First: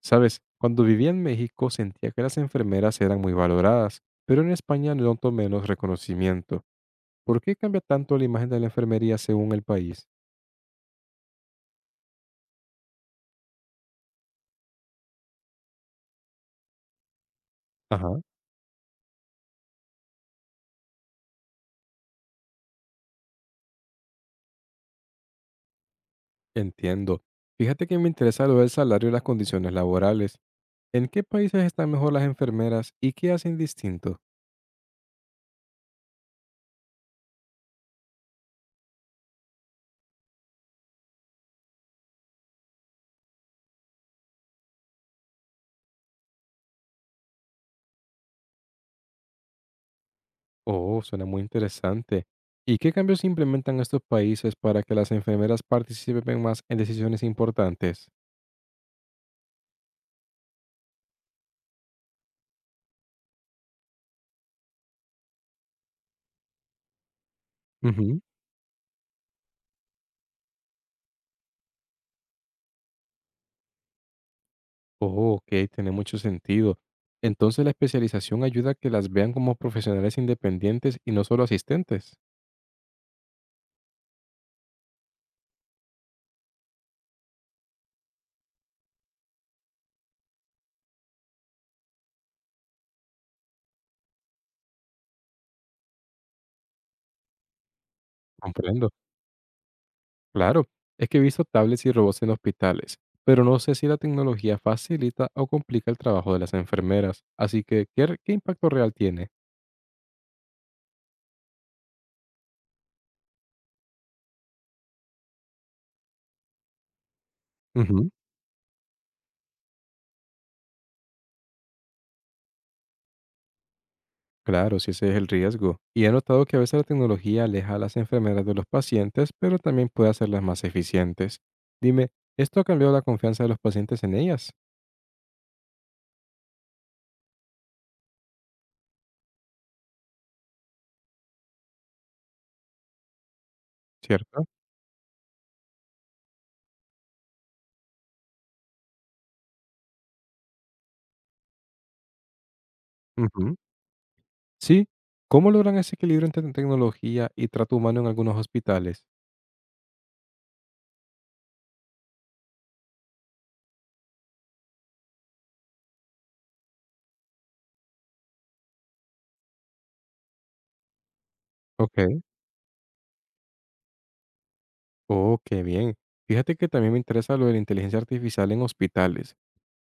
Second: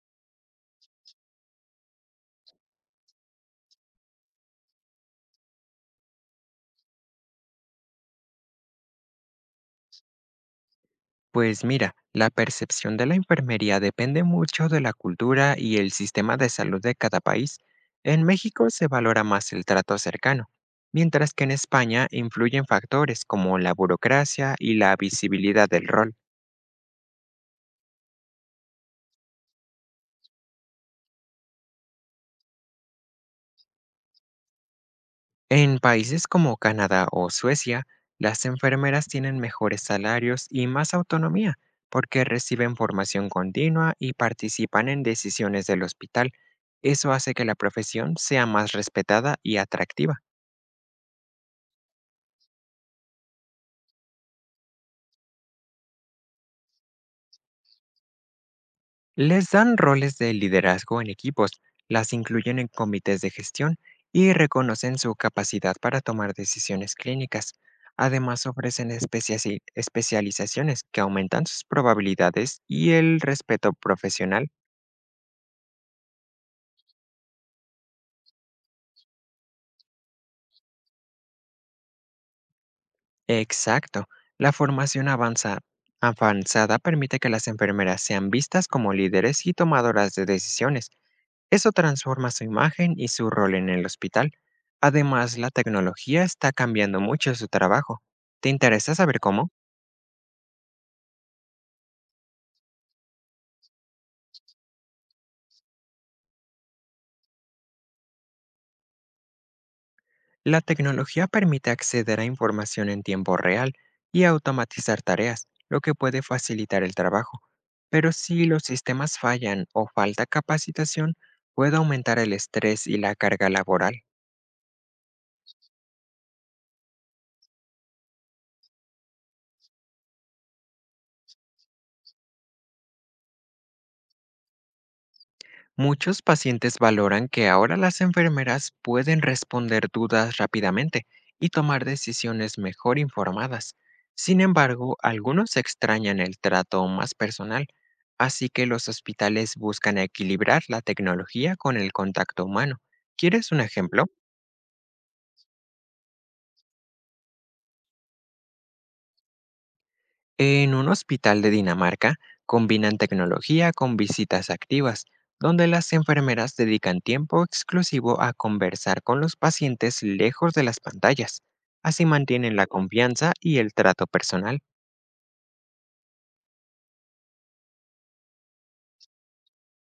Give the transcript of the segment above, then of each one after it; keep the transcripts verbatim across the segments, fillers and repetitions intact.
Sabes, cuando vivía en México sentía que las enfermeras eran muy valoradas, pero en España noto menos reconocimiento. ¿Por qué cambia tanto la imagen de la enfermería según el país? Pues mira, la percepción de la enfermería depende mucho de la cultura y el sistema de salud de cada país. Ajá, En México se valora más el trato cercano, mientras que en España influyen factores como la burocracia y la visibilidad del rol. entiendo. Fíjate que me interesa lo del salario y las condiciones laborales. ¿En qué países están mejor las enfermeras y qué hacen distinto? En países como Canadá o Suecia, las enfermeras tienen mejores salarios y más autonomía porque reciben formación continua y participan en decisiones del hospital. Eso hace que la profesión sea más respetada y atractiva. Oh, suena muy interesante. ¿Y qué cambios implementan estos países para que las enfermeras participen más en decisiones importantes? Les dan roles de liderazgo en equipos, las incluyen en comités de gestión y reconocen su capacidad para tomar decisiones clínicas. Ujú. Además, ofrecen especia- especializaciones que aumentan sus probabilidades y el respeto profesional. Oh, ok, tiene mucho sentido. Entonces la especialización ayuda a que las vean como profesionales independientes y no solo asistentes. Exacto. La formación avanza- avanzada permite que las enfermeras sean vistas como líderes y tomadoras de decisiones. Eso transforma su imagen y su rol en el hospital. Además, la tecnología está cambiando mucho su trabajo. ¿Te Comprendo. interesa saber cómo? Claro, es que he visto tablets y robots en hospitales, pero no sé si la tecnología facilita o complica el trabajo de las enfermeras. Así que, ¿qué, re- ¿qué impacto real tiene? La tecnología permite acceder a información en tiempo real y automatizar tareas, lo que puede facilitar el trabajo. Ujú. Pero si los sistemas fallan o falta capacitación, puede aumentar el estrés y la carga laboral. Claro, si ese es el riesgo. Y he notado que a veces la tecnología aleja a las enfermeras de los pacientes, pero también puede hacerlas más eficientes. Dime, ¿esto ha cambiado la confianza de los pacientes en ellas? Muchos pacientes valoran que ahora las enfermeras pueden responder dudas rápidamente y tomar decisiones mejor informadas. Sin ¿Cierto? embargo, algunos extrañan el trato más personal, así que los hospitales buscan equilibrar la tecnología con el contacto humano. ¿Quieres Ujú. un ejemplo? Sí, ¿cómo logran ese equilibrio entre tecnología y trato humano en algunos hospitales? En un hospital de Dinamarca combinan tecnología con visitas activas, donde las enfermeras dedican tiempo exclusivo a conversar con los pacientes lejos de las pantallas. Así Ok. mantienen la confianza y el trato personal. Oh, qué bien. Fíjate que también me interesa lo de la inteligencia artificial en hospitales.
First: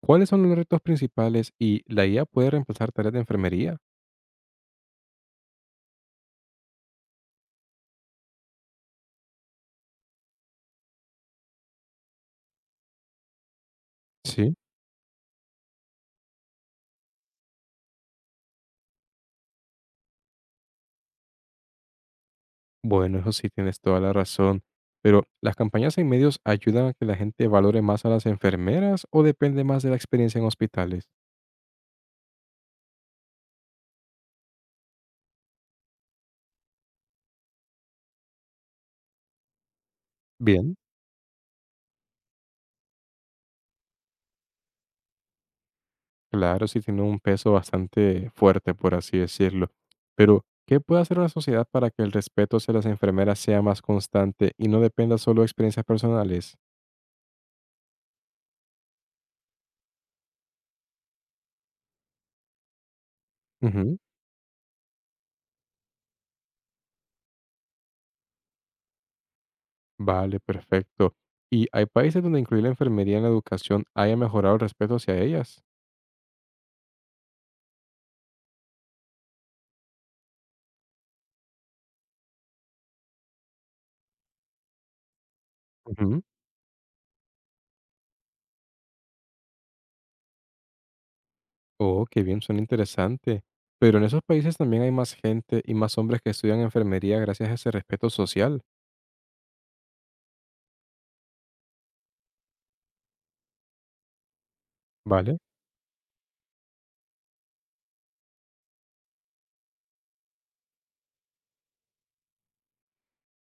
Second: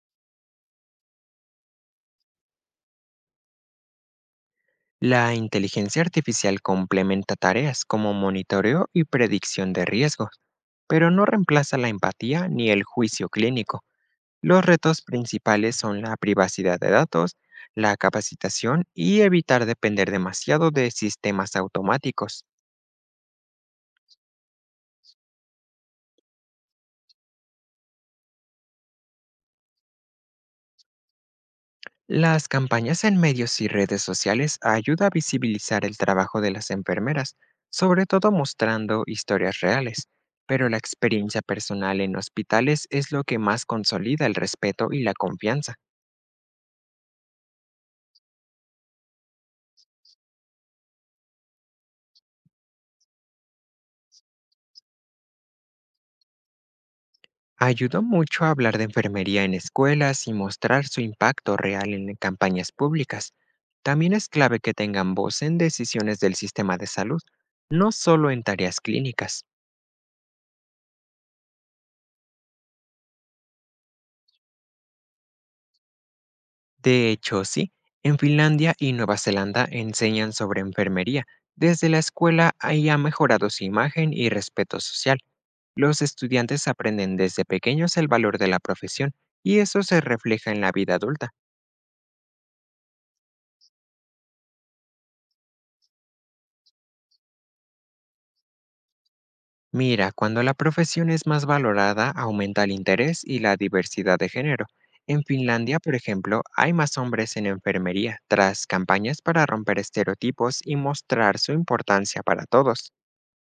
¿Cuáles son los retos principales y la I A puede reemplazar tareas de enfermería? La inteligencia artificial complementa tareas como monitoreo y predicción de riesgos, pero no reemplaza la empatía ni el juicio clínico. Sí. Los retos principales son la privacidad de datos, la capacitación y evitar depender demasiado de sistemas automáticos. Bueno, eso sí tienes toda la razón. Pero, ¿las campañas en medios ayudan a que la gente valore más a las enfermeras o depende más de la experiencia en hospitales? Las campañas en medios y redes sociales ayuda a visibilizar el trabajo de las enfermeras, sobre todo mostrando historias reales, pero Bien. la experiencia personal en hospitales es lo que más consolida el respeto y la confianza. Claro, sí tiene un peso bastante fuerte, por así decirlo. Pero, ¿qué puede hacer una sociedad para que el respeto hacia las enfermeras sea más constante y no dependa solo de experiencias personales? Ayudó mucho a hablar de enfermería en escuelas y mostrar su impacto real en campañas públicas. Ujú. También es clave que tengan voz en decisiones del sistema de salud, no solo en tareas clínicas. Vale, perfecto. ¿Y hay países donde incluir la enfermería en la educación haya mejorado el respeto hacia ellas? De hecho, sí, en Finlandia y Nueva Zelanda enseñan sobre enfermería. Desde la escuela ahí ha mejorado su imagen y respeto social. Los Ujú. estudiantes aprenden desde pequeños el valor de la profesión y eso se refleja en la vida adulta. Oh, qué bien, suena interesante. Pero en esos países también hay más gente y más hombres que estudian enfermería gracias a ese respeto social. Mira, cuando la profesión es más valorada, aumenta el interés y la diversidad de género. En Vale. Finlandia, por ejemplo, hay más hombres en enfermería, tras campañas para romper estereotipos y mostrar su importancia para todos.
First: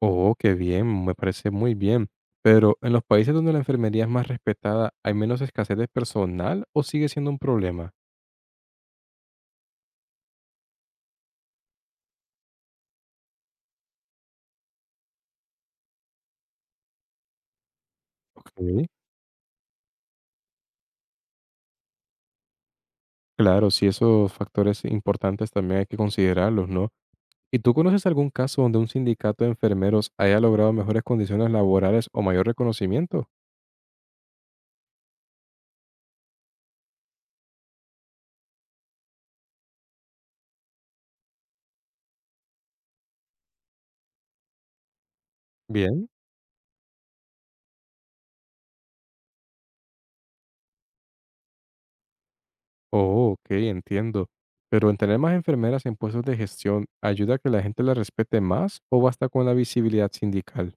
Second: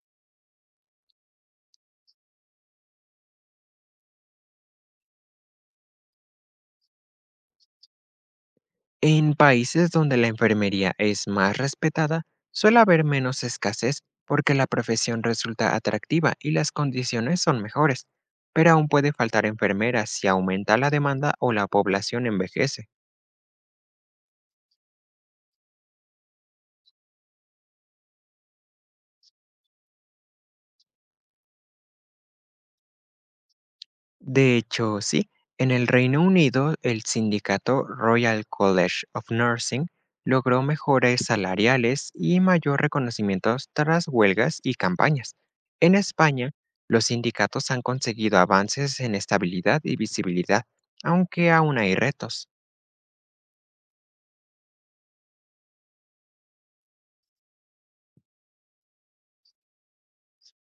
Oh, qué bien, me parece muy bien. Pero, ¿en los países donde la enfermería es más respetada, hay menos escasez de personal o sigue siendo un problema? En países donde la enfermería es más respetada, suele haber menos escasez porque la profesión resulta atractiva y las condiciones son mejores, Ok. pero aún puede faltar enfermeras si aumenta la demanda o la población envejece. Claro, sí, esos factores importantes también hay que considerarlos, ¿no? ¿Y tú conoces algún caso donde un sindicato de enfermeros haya logrado mejores condiciones laborales o mayor reconocimiento? De hecho, sí, en el Reino Unido, el sindicato Royal College of Nursing logró mejores salariales y mayor reconocimiento tras huelgas y campañas. En Bien. España, los sindicatos han conseguido avances en estabilidad y visibilidad, aunque aún hay retos. Oh, ok, entiendo. Pero en tener más enfermeras en puestos de gestión, ¿ayuda a que la gente la respete más o basta con la visibilidad sindical?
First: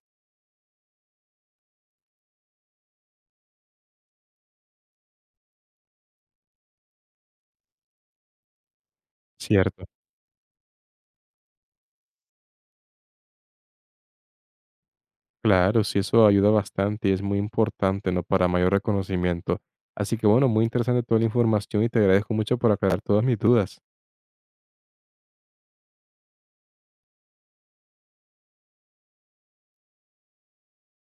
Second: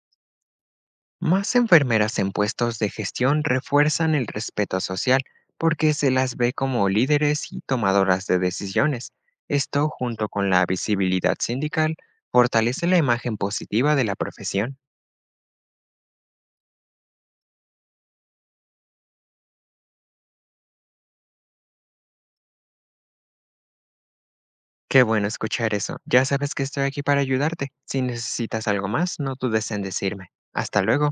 Más enfermeras en puestos de gestión refuerzan el respeto social porque se las ve como líderes y tomadoras de decisiones. Cierto. Esto, junto con la visibilidad sindical, fortalece la imagen positiva de la profesión. Claro, sí, eso ayuda bastante y es muy importante, ¿no? Para mayor reconocimiento. Así que bueno, muy interesante toda la información y te agradezco mucho por aclarar todas mis dudas. Qué bueno escuchar eso. Ya sabes que estoy aquí para ayudarte. Si necesitas algo más, no dudes en decirme. Hasta luego.